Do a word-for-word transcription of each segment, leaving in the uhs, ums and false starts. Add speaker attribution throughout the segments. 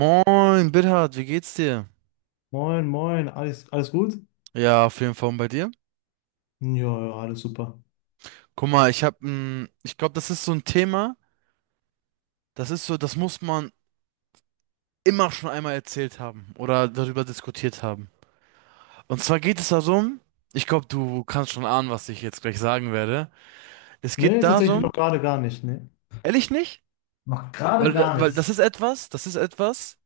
Speaker 1: Moin, Bithard, wie geht's dir?
Speaker 2: Moin, moin, alles, alles gut?
Speaker 1: Ja, auf jeden Fall, und bei dir?
Speaker 2: Ja, ja, alles super.
Speaker 1: Guck mal, ich hab, ein, ich glaube, das ist so ein Thema, das ist so, das muss man immer schon einmal erzählt haben oder darüber diskutiert haben. Und zwar geht es darum, ich glaube, du kannst schon ahnen, was ich jetzt gleich sagen werde. Es
Speaker 2: Nee,
Speaker 1: geht
Speaker 2: tatsächlich
Speaker 1: darum,
Speaker 2: noch gerade gar nicht, ne.
Speaker 1: ehrlich nicht?
Speaker 2: Noch gerade
Speaker 1: Weil, da-
Speaker 2: gar
Speaker 1: weil das
Speaker 2: nichts.
Speaker 1: ist etwas, das ist etwas,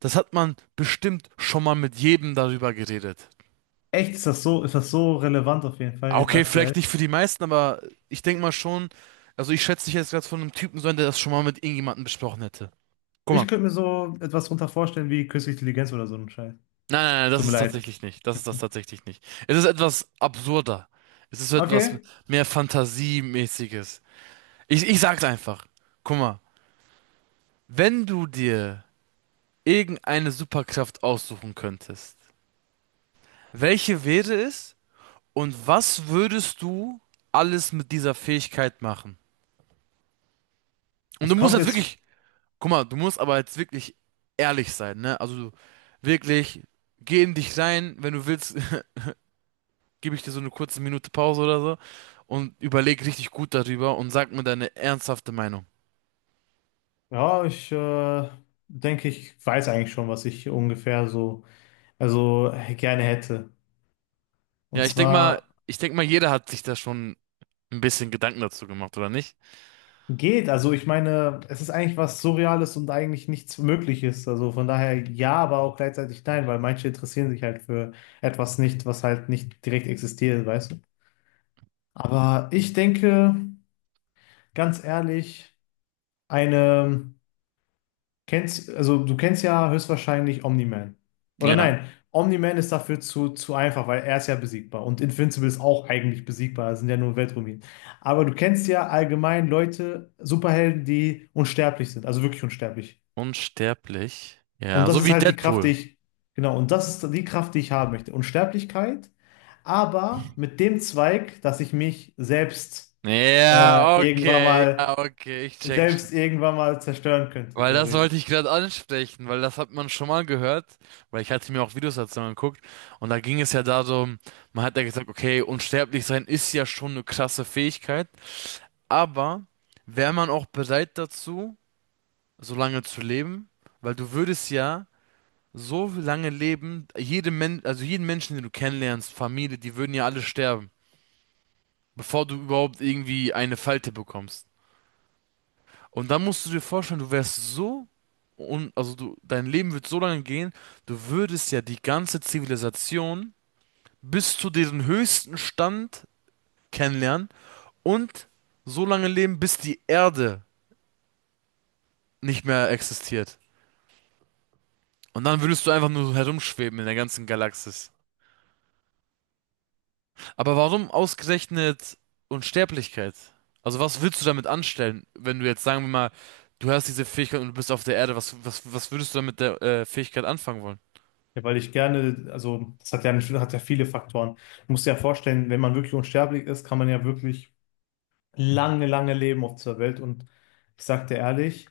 Speaker 1: das hat man bestimmt schon mal mit jedem darüber geredet.
Speaker 2: Echt, ist das so, ist das so relevant auf jeden Fall jetzt
Speaker 1: Okay, vielleicht
Speaker 2: aktuell?
Speaker 1: nicht für die meisten, aber ich denke mal schon, also ich schätze dich jetzt gerade von einem Typen so ein, der das schon mal mit irgendjemandem besprochen hätte. Guck
Speaker 2: Ich
Speaker 1: mal.
Speaker 2: könnte mir so etwas runter vorstellen wie künstliche Intelligenz oder so ein Scheiß.
Speaker 1: Nein, nein, nein, das
Speaker 2: Tut mir
Speaker 1: ist
Speaker 2: leid.
Speaker 1: tatsächlich nicht. Das ist das tatsächlich nicht. Es ist etwas absurder. Es ist so etwas
Speaker 2: Okay,
Speaker 1: mehr Fantasiemäßiges. Ich, ich sag's einfach. Guck mal, wenn du dir irgendeine Superkraft aussuchen könntest, welche wäre es und was würdest du alles mit dieser Fähigkeit machen? Und du
Speaker 2: es
Speaker 1: musst
Speaker 2: kommt
Speaker 1: jetzt
Speaker 2: jetzt.
Speaker 1: wirklich. Guck mal, du musst aber jetzt wirklich ehrlich sein, ne? Also wirklich, geh in dich rein, wenn du willst, gebe ich dir so eine kurze Minute Pause oder so und überleg richtig gut darüber und sag mir deine ernsthafte Meinung.
Speaker 2: Ja, ich äh, denke, ich weiß eigentlich schon, was ich ungefähr so, also gerne hätte. Und
Speaker 1: Ja, ich denk mal,
Speaker 2: zwar
Speaker 1: ich denk mal, jeder hat sich da schon ein bisschen Gedanken dazu gemacht, oder nicht?
Speaker 2: geht, also ich meine, es ist eigentlich was Surreales und eigentlich nichts Mögliches. Also von daher ja, aber auch gleichzeitig nein, weil manche interessieren sich halt für etwas nicht, was halt nicht direkt existiert, weißt du? Aber ich denke, ganz ehrlich, eine, kennst, also du kennst ja höchstwahrscheinlich Omni-Man. Oder
Speaker 1: Ja.
Speaker 2: nein, Omni-Man ist dafür zu, zu einfach, weil er ist ja besiegbar und Invincible ist auch eigentlich besiegbar, das sind ja nur Weltruinen. Aber du kennst ja allgemein Leute, Superhelden, die unsterblich sind, also wirklich unsterblich.
Speaker 1: Unsterblich.
Speaker 2: Und
Speaker 1: Ja,
Speaker 2: das
Speaker 1: so
Speaker 2: ist
Speaker 1: wie
Speaker 2: halt die Kraft, die
Speaker 1: Deadpool.
Speaker 2: ich, genau, und das ist die Kraft, die ich haben möchte. Unsterblichkeit, aber mit dem Zweig, dass ich mich selbst äh,
Speaker 1: Ja,
Speaker 2: irgendwann
Speaker 1: okay,
Speaker 2: mal,
Speaker 1: ja, okay, ich check's.
Speaker 2: selbst irgendwann mal zerstören könnte,
Speaker 1: Weil das
Speaker 2: theoretisch.
Speaker 1: wollte ich gerade ansprechen, weil das hat man schon mal gehört, weil ich hatte mir auch Videos dazu angeguckt und da ging es ja darum, man hat ja gesagt, okay, unsterblich sein ist ja schon eine krasse Fähigkeit, aber wäre man auch bereit dazu, so lange zu leben? Weil du würdest ja so lange leben, jede Men also jeden Menschen, den du kennenlernst, Familie, die würden ja alle sterben, bevor du überhaupt irgendwie eine Falte bekommst. Und dann musst du dir vorstellen, du wärst so und also du dein Leben wird so lange gehen, du würdest ja die ganze Zivilisation bis zu diesem höchsten Stand kennenlernen und so lange leben, bis die Erde nicht mehr existiert. Und dann würdest du einfach nur so herumschweben in der ganzen Galaxis. Aber warum ausgerechnet Unsterblichkeit? Also was willst du damit anstellen, wenn du jetzt, sagen wir mal, du hast diese Fähigkeit und du bist auf der Erde, was was was würdest du damit der äh, Fähigkeit anfangen wollen?
Speaker 2: Ja, weil ich gerne, also das hat ja, hat ja viele Faktoren. Du musst dir ja vorstellen, wenn man wirklich unsterblich ist, kann man ja wirklich lange, lange leben auf dieser Welt. Und ich sag dir ehrlich,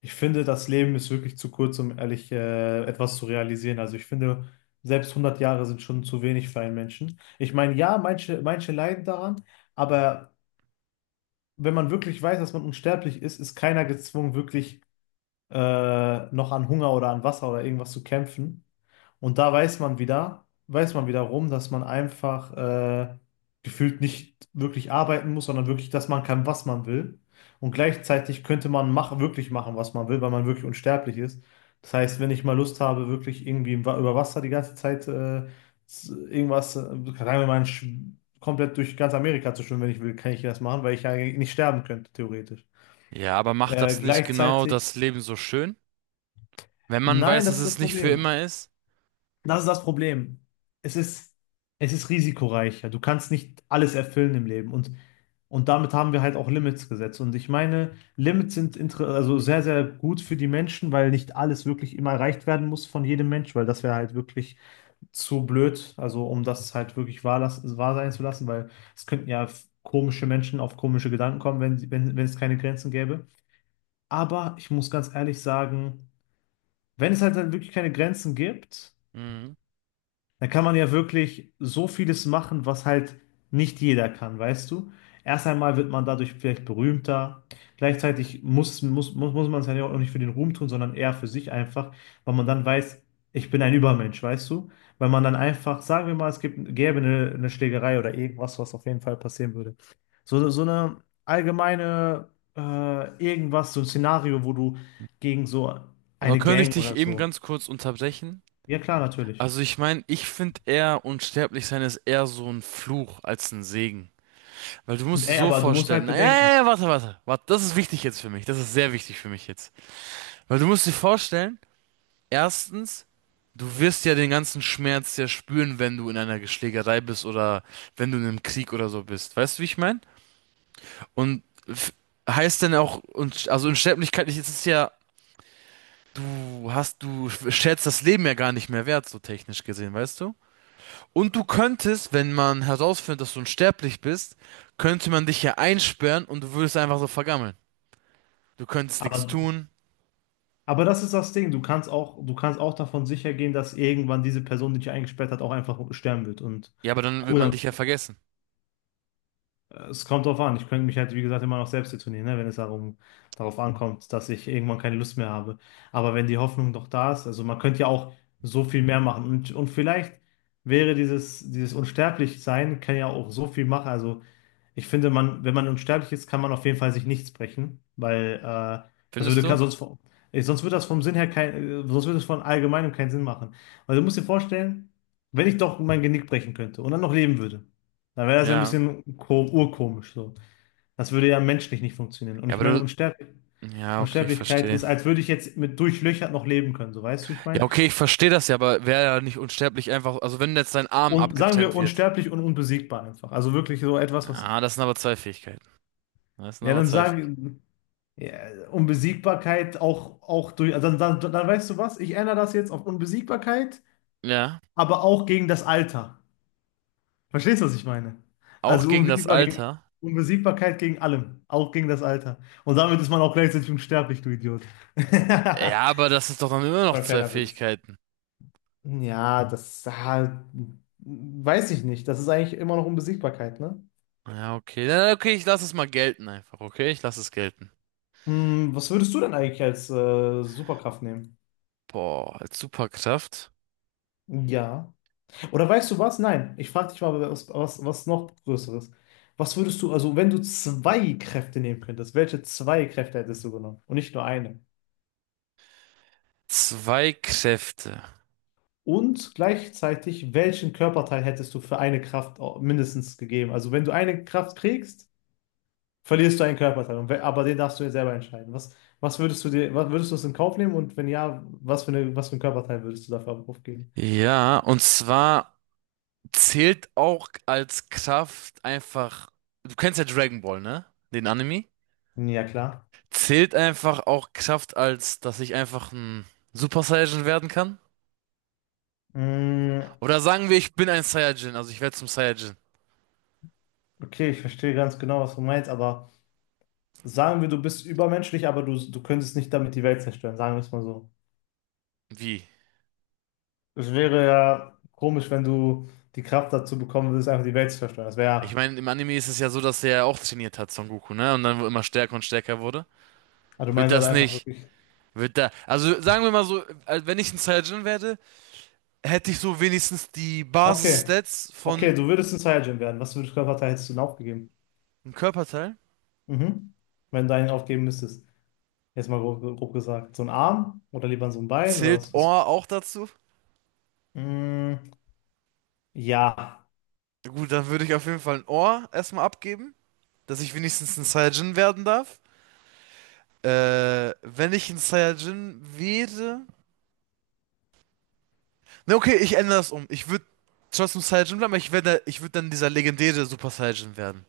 Speaker 2: ich finde, das Leben ist wirklich zu kurz, um ehrlich äh, etwas zu realisieren. Also ich finde, selbst hundert Jahre sind schon zu wenig für einen Menschen. Ich meine, ja, manche, manche leiden daran, aber wenn man wirklich weiß, dass man unsterblich ist, ist keiner gezwungen, wirklich äh, noch an Hunger oder an Wasser oder irgendwas zu kämpfen. Und da weiß man wieder, weiß man wiederum, dass man einfach äh, gefühlt nicht wirklich arbeiten muss, sondern wirklich, dass man kann, was man will. Und gleichzeitig könnte man mach, wirklich machen, was man will, weil man wirklich unsterblich ist. Das heißt, wenn ich mal Lust habe, wirklich irgendwie im Wa- über Wasser die ganze Zeit äh, s- irgendwas, äh, sagen wir mal, sch- komplett durch ganz Amerika zu schwimmen, wenn ich will, kann ich das machen, weil ich ja nicht sterben könnte, theoretisch.
Speaker 1: Ja, aber macht
Speaker 2: Äh,
Speaker 1: das nicht genau
Speaker 2: gleichzeitig,
Speaker 1: das Leben so schön? Wenn man
Speaker 2: nein,
Speaker 1: weiß, dass
Speaker 2: das ist
Speaker 1: es
Speaker 2: das
Speaker 1: nicht für
Speaker 2: Problem.
Speaker 1: immer ist?
Speaker 2: Das ist das Problem. Es ist, es ist risikoreicher. Du kannst nicht alles erfüllen im Leben. Und, und damit haben wir halt auch Limits gesetzt. Und ich meine, Limits sind inter- also sehr, sehr gut für die Menschen, weil nicht alles wirklich immer erreicht werden muss von jedem Mensch, weil das wäre halt wirklich zu blöd, also um das halt wirklich wahr, las- wahr sein zu lassen, weil es könnten ja f- komische Menschen auf komische Gedanken kommen, wenn, sie- wenn, wenn es keine Grenzen gäbe. Aber ich muss ganz ehrlich sagen, wenn es halt dann wirklich keine Grenzen gibt,
Speaker 1: Mhm.
Speaker 2: da kann man ja wirklich so vieles machen, was halt nicht jeder kann, weißt du? Erst einmal wird man dadurch vielleicht berühmter. Gleichzeitig muss, muss, muss, muss man es ja auch nicht für den Ruhm tun, sondern eher für sich einfach, weil man dann weiß, ich bin ein Übermensch, weißt du? Weil man dann einfach, sagen wir mal, es gibt, gäbe eine, eine Schlägerei oder irgendwas, was auf jeden Fall passieren würde. So, so eine allgemeine, äh, irgendwas, so ein Szenario, wo du gegen so
Speaker 1: Aber
Speaker 2: eine
Speaker 1: könnte ich
Speaker 2: Gang
Speaker 1: dich
Speaker 2: oder
Speaker 1: eben
Speaker 2: so.
Speaker 1: ganz kurz unterbrechen?
Speaker 2: Ja, klar, natürlich.
Speaker 1: Also ich meine, ich finde, eher unsterblich sein ist eher so ein Fluch als ein Segen. Weil du musst dir
Speaker 2: Ey,
Speaker 1: so
Speaker 2: aber du musst
Speaker 1: vorstellen,
Speaker 2: halt
Speaker 1: na, ja, ja,
Speaker 2: bedenken.
Speaker 1: ja, warte, warte, warte, das ist wichtig jetzt für mich, das ist sehr wichtig für mich jetzt. Weil du musst dir vorstellen, erstens, du wirst ja den ganzen Schmerz ja spüren, wenn du in einer Geschlägerei bist oder wenn du in einem Krieg oder so bist. Weißt du, wie ich meine? Und f- heißt denn auch, und also Unsterblichkeit ist es ja, du hast, du schätzt das Leben ja gar nicht mehr wert, so technisch gesehen, weißt du? Und du könntest, wenn man herausfindet, dass du unsterblich bist, könnte man dich ja einsperren und du würdest einfach so vergammeln. Du könntest nichts
Speaker 2: Aber,
Speaker 1: tun.
Speaker 2: aber das ist das Ding. Du kannst auch, du kannst auch davon sicher gehen, dass irgendwann diese Person, die dich eingesperrt hat, auch einfach sterben wird. Und
Speaker 1: Ja, aber dann wird
Speaker 2: cool,
Speaker 1: man
Speaker 2: dann,
Speaker 1: dich ja vergessen.
Speaker 2: es kommt drauf an. Ich könnte mich halt, wie gesagt, immer noch selbst detonieren, ne, wenn es darum, darauf ankommt, dass ich irgendwann keine Lust mehr habe. Aber wenn die Hoffnung doch da ist, also man könnte ja auch so viel mehr machen. Und, und vielleicht wäre dieses, dieses Unsterblichsein, kann ja auch so viel machen. Also, ich finde, man, wenn man unsterblich ist, kann man auf jeden Fall sich nichts brechen, weil äh, das
Speaker 1: Findest
Speaker 2: würde ka-
Speaker 1: du?
Speaker 2: sonst, vom- äh, sonst würde das vom Sinn her kein, äh, sonst würde es von allgemeinem keinen Sinn machen. Weil du musst dir vorstellen, wenn ich doch mein Genick brechen könnte und dann noch leben würde, dann wäre das ja ein
Speaker 1: Ja.
Speaker 2: bisschen ko- urkomisch so. Das würde ja menschlich nicht funktionieren. Und
Speaker 1: Ja,
Speaker 2: ich
Speaker 1: aber
Speaker 2: meine,
Speaker 1: du.
Speaker 2: Unsterb-
Speaker 1: Ja, okay, ich
Speaker 2: Unsterblichkeit
Speaker 1: verstehe.
Speaker 2: ist, als würde ich jetzt mit durchlöchert noch leben können, so weißt du, ich
Speaker 1: Ja,
Speaker 2: meine.
Speaker 1: okay, ich verstehe das ja, aber wäre ja nicht unsterblich einfach, also wenn jetzt dein Arm
Speaker 2: Und sagen wir
Speaker 1: abgetrennt wird.
Speaker 2: unsterblich und unbesiegbar einfach. Also wirklich so etwas, was.
Speaker 1: Ah, das sind aber zwei Fähigkeiten. Das sind
Speaker 2: Ja,
Speaker 1: aber
Speaker 2: dann
Speaker 1: zwei Fähigkeiten.
Speaker 2: sagen, ja, Unbesiegbarkeit auch, auch durch, also dann, dann, dann weißt du was, ich ändere das jetzt auf Unbesiegbarkeit,
Speaker 1: Ja.
Speaker 2: aber auch gegen das Alter. Verstehst du, was ich meine?
Speaker 1: Auch
Speaker 2: Also
Speaker 1: gegen das
Speaker 2: unbesiegbar gegen,
Speaker 1: Alter?
Speaker 2: Unbesiegbarkeit gegen allem, auch gegen das Alter. Und damit ist man auch gleichzeitig unsterblich, du Idiot.
Speaker 1: Ja, aber das ist doch dann immer
Speaker 2: Das
Speaker 1: noch
Speaker 2: War ein
Speaker 1: zwei
Speaker 2: kleiner Witz.
Speaker 1: Fähigkeiten.
Speaker 2: Ja, das ah, weiß ich nicht. Das ist eigentlich immer noch Unbesiegbarkeit, ne?
Speaker 1: Ja, okay. Na, okay, ich lasse es mal gelten einfach, okay? Ich lasse es gelten.
Speaker 2: Hm, was würdest du denn eigentlich als äh, Superkraft nehmen?
Speaker 1: Boah, als Superkraft.
Speaker 2: Ja. Oder weißt du was? Nein, ich frage dich mal was, was, was noch Größeres. Was würdest du, also wenn du zwei Kräfte nehmen könntest, welche zwei Kräfte hättest du genommen und nicht nur eine?
Speaker 1: Zwei Kräfte.
Speaker 2: Und gleichzeitig, welchen Körperteil hättest du für eine Kraft au- mindestens gegeben? Also wenn du eine Kraft kriegst, verlierst du einen Körperteil. Und we- aber den darfst du ja selber entscheiden. Was, was würdest du dir, was würdest du es in Kauf nehmen und wenn ja, was für eine, was für einen Körperteil würdest du dafür aufgeben?
Speaker 1: Ja, und zwar zählt auch als Kraft einfach. Du kennst ja Dragon Ball, ne? Den Anime.
Speaker 2: Ja, klar.
Speaker 1: Zählt einfach auch Kraft als, dass ich einfach ein Super Saiyajin werden kann?
Speaker 2: Mm,
Speaker 1: Oder sagen wir, ich bin ein Saiyajin, also ich werde zum Saiyajin.
Speaker 2: okay, ich verstehe ganz genau, was du meinst, aber. Sagen wir, du bist übermenschlich, aber du, du könntest nicht damit die Welt zerstören, sagen wir es mal so.
Speaker 1: Wie?
Speaker 2: Es wäre ja komisch, wenn du die Kraft dazu bekommen würdest, einfach die Welt zu zerstören. Das wäre
Speaker 1: Ich
Speaker 2: ja,
Speaker 1: meine, im Anime ist es ja so, dass er ja auch trainiert hat, Son Goku, ne? Und dann immer stärker und stärker wurde.
Speaker 2: also du
Speaker 1: Wird
Speaker 2: meinst also
Speaker 1: das
Speaker 2: einfach
Speaker 1: nicht,
Speaker 2: wirklich,
Speaker 1: wird da, also sagen wir mal so, als wenn ich ein Saiyajin werde, hätte ich so wenigstens die
Speaker 2: okay,
Speaker 1: Basis-Stats
Speaker 2: okay,
Speaker 1: von
Speaker 2: du würdest ein Saiyajin werden. Was für einen Körperteil hättest du denn aufgegeben?
Speaker 1: einem Körperteil.
Speaker 2: Mhm. Wenn du einen aufgeben müsstest. Jetzt mal grob, grob gesagt. So ein Arm oder lieber so ein Bein oder
Speaker 1: Zählt
Speaker 2: was? Was?
Speaker 1: Ohr auch dazu?
Speaker 2: Mm, ja,
Speaker 1: Gut, dann würde ich auf jeden Fall ein Ohr erstmal abgeben, dass ich wenigstens ein Saiyajin werden darf. Äh, wenn ich ein Saiyajin wäre, ne, okay, ich ändere das um. Ich würde trotzdem Saiyajin bleiben, aber ich werde, ich würde dann dieser legendäre Super Saiyajin werden.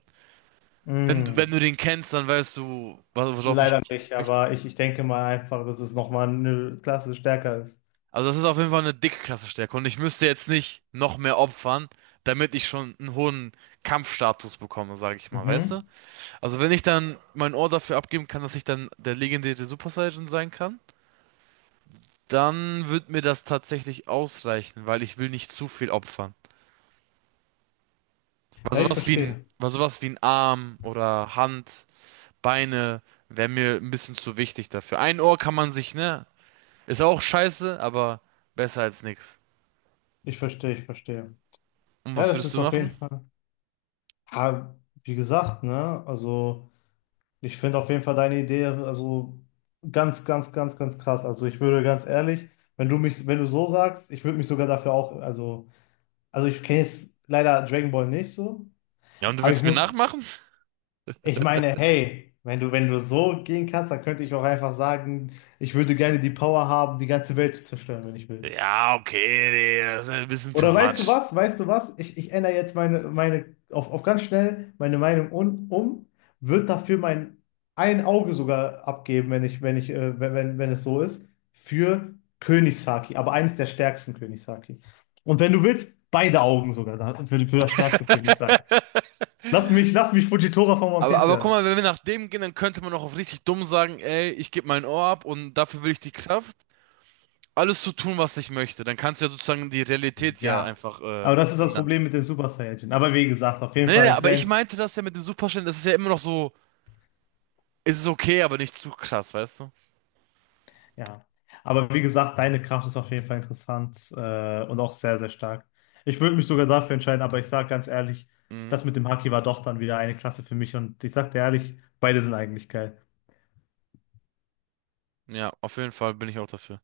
Speaker 1: Wenn,
Speaker 2: mm,
Speaker 1: wenn du den kennst, dann weißt du, was- worauf ich.
Speaker 2: leider nicht, aber ich, ich denke mal einfach, dass es nochmal eine Klasse stärker ist.
Speaker 1: Also das ist auf jeden Fall eine dicke Klasse stärker und ich müsste jetzt nicht noch mehr opfern, damit ich schon einen hohen Kampfstatus bekomme, sage ich mal, weißt du?
Speaker 2: Mhm.
Speaker 1: Also wenn ich dann mein Ohr dafür abgeben kann, dass ich dann der legendäre Super Saiyan sein kann, dann wird mir das tatsächlich ausreichen, weil ich will nicht zu viel opfern. Weil
Speaker 2: Ja, ich
Speaker 1: sowas wie ein,
Speaker 2: verstehe.
Speaker 1: weil sowas wie ein Arm oder Hand, Beine wäre mir ein bisschen zu wichtig dafür. Ein Ohr kann man sich, ne, ist auch scheiße, aber besser als nix.
Speaker 2: Ich verstehe, ich verstehe.
Speaker 1: Und
Speaker 2: Ja,
Speaker 1: was
Speaker 2: das
Speaker 1: würdest
Speaker 2: ist
Speaker 1: du
Speaker 2: auf
Speaker 1: machen?
Speaker 2: jeden Fall. Ja, wie gesagt, ne? Also, ich finde auf jeden Fall deine Idee, also ganz, ganz, ganz, ganz krass. Also, ich würde ganz ehrlich, wenn du mich, wenn du so sagst, ich würde mich sogar dafür auch, also, also ich kenne jetzt leider Dragon Ball nicht so,
Speaker 1: Ja, und du
Speaker 2: aber ich
Speaker 1: willst mir
Speaker 2: muss,
Speaker 1: nachmachen?
Speaker 2: ich meine, hey, wenn du, wenn du so gehen kannst, dann könnte ich auch einfach sagen, ich würde gerne die Power haben, die ganze Welt zu zerstören, wenn ich will.
Speaker 1: Ja, okay, nee, das ist ein bisschen too
Speaker 2: Oder weißt du
Speaker 1: much.
Speaker 2: was? Weißt du was? Ich, ich ändere jetzt meine, meine auf, auf ganz schnell meine Meinung un, um, wird dafür mein ein Auge sogar abgeben, wenn ich, wenn ich, äh, wenn, wenn, wenn es so ist, für Königshaki, aber eines der stärksten Königshaki. Und wenn du willst, beide Augen sogar da- für, für das stärkste Königshaki. Lass mich, lass mich Fujitora von One
Speaker 1: Aber,
Speaker 2: Piece
Speaker 1: aber guck
Speaker 2: werden.
Speaker 1: mal, wenn wir nach dem gehen, dann könnte man auch auf richtig dumm sagen, ey, ich gebe mein Ohr ab und dafür will ich die Kraft, alles zu tun, was ich möchte. Dann kannst du ja sozusagen die Realität ja
Speaker 2: Ja.
Speaker 1: einfach äh,
Speaker 2: Aber das ist das
Speaker 1: ändern.
Speaker 2: Problem mit dem Super Saiyajin. Aber wie gesagt, auf jeden
Speaker 1: Nee, nee,
Speaker 2: Fall
Speaker 1: aber
Speaker 2: sehr.
Speaker 1: ich meinte das ja mit dem Superstellen, das ist ja immer noch so. Ist es ist okay, aber nicht zu krass, weißt du?
Speaker 2: Ja, aber wie gesagt, deine Kraft ist auf jeden Fall interessant äh, und auch sehr, sehr stark. Ich würde mich sogar dafür entscheiden, aber ich sage ganz ehrlich,
Speaker 1: Mhm.
Speaker 2: das mit dem Haki war doch dann wieder eine Klasse für mich und ich sage dir ehrlich, beide sind eigentlich geil.
Speaker 1: Ja, auf jeden Fall bin ich auch dafür.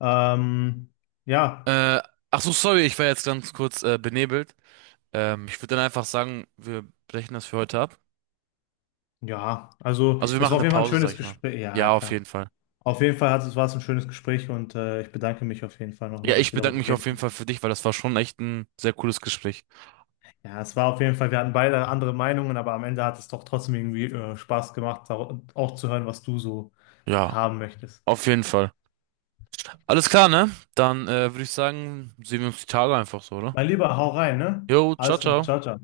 Speaker 2: Ähm, ja,
Speaker 1: Äh, ach so, sorry, ich war jetzt ganz kurz äh, benebelt. Ähm, ich würde dann einfach sagen, wir brechen das für heute ab.
Speaker 2: ja, also
Speaker 1: Also wir
Speaker 2: es
Speaker 1: machen
Speaker 2: war auf
Speaker 1: eine
Speaker 2: jeden Fall ein
Speaker 1: Pause, sag
Speaker 2: schönes
Speaker 1: ich mal.
Speaker 2: Gespräch. Ja,
Speaker 1: Ja, auf jeden
Speaker 2: klar.
Speaker 1: Fall.
Speaker 2: Auf jeden Fall hat, es- war es ein schönes Gespräch und äh, ich bedanke mich auf jeden Fall
Speaker 1: Ja,
Speaker 2: nochmal,
Speaker 1: ich
Speaker 2: dass wir
Speaker 1: bedanke
Speaker 2: darüber
Speaker 1: mich auf
Speaker 2: reden
Speaker 1: jeden
Speaker 2: konnten.
Speaker 1: Fall für dich, weil das war schon echt ein sehr cooles Gespräch.
Speaker 2: Ja, es war auf jeden Fall, wir hatten beide andere Meinungen, aber am Ende hat es doch trotzdem irgendwie äh, Spaß gemacht, auch auch zu hören, was du so
Speaker 1: Ja,
Speaker 2: haben möchtest.
Speaker 1: auf jeden Fall. Alles klar, ne? Dann äh, würde ich sagen, sehen wir uns die Tage einfach so, oder?
Speaker 2: Mein Lieber, hau rein, ne?
Speaker 1: Jo, ciao,
Speaker 2: Alles klar,
Speaker 1: ciao.
Speaker 2: ciao, ciao.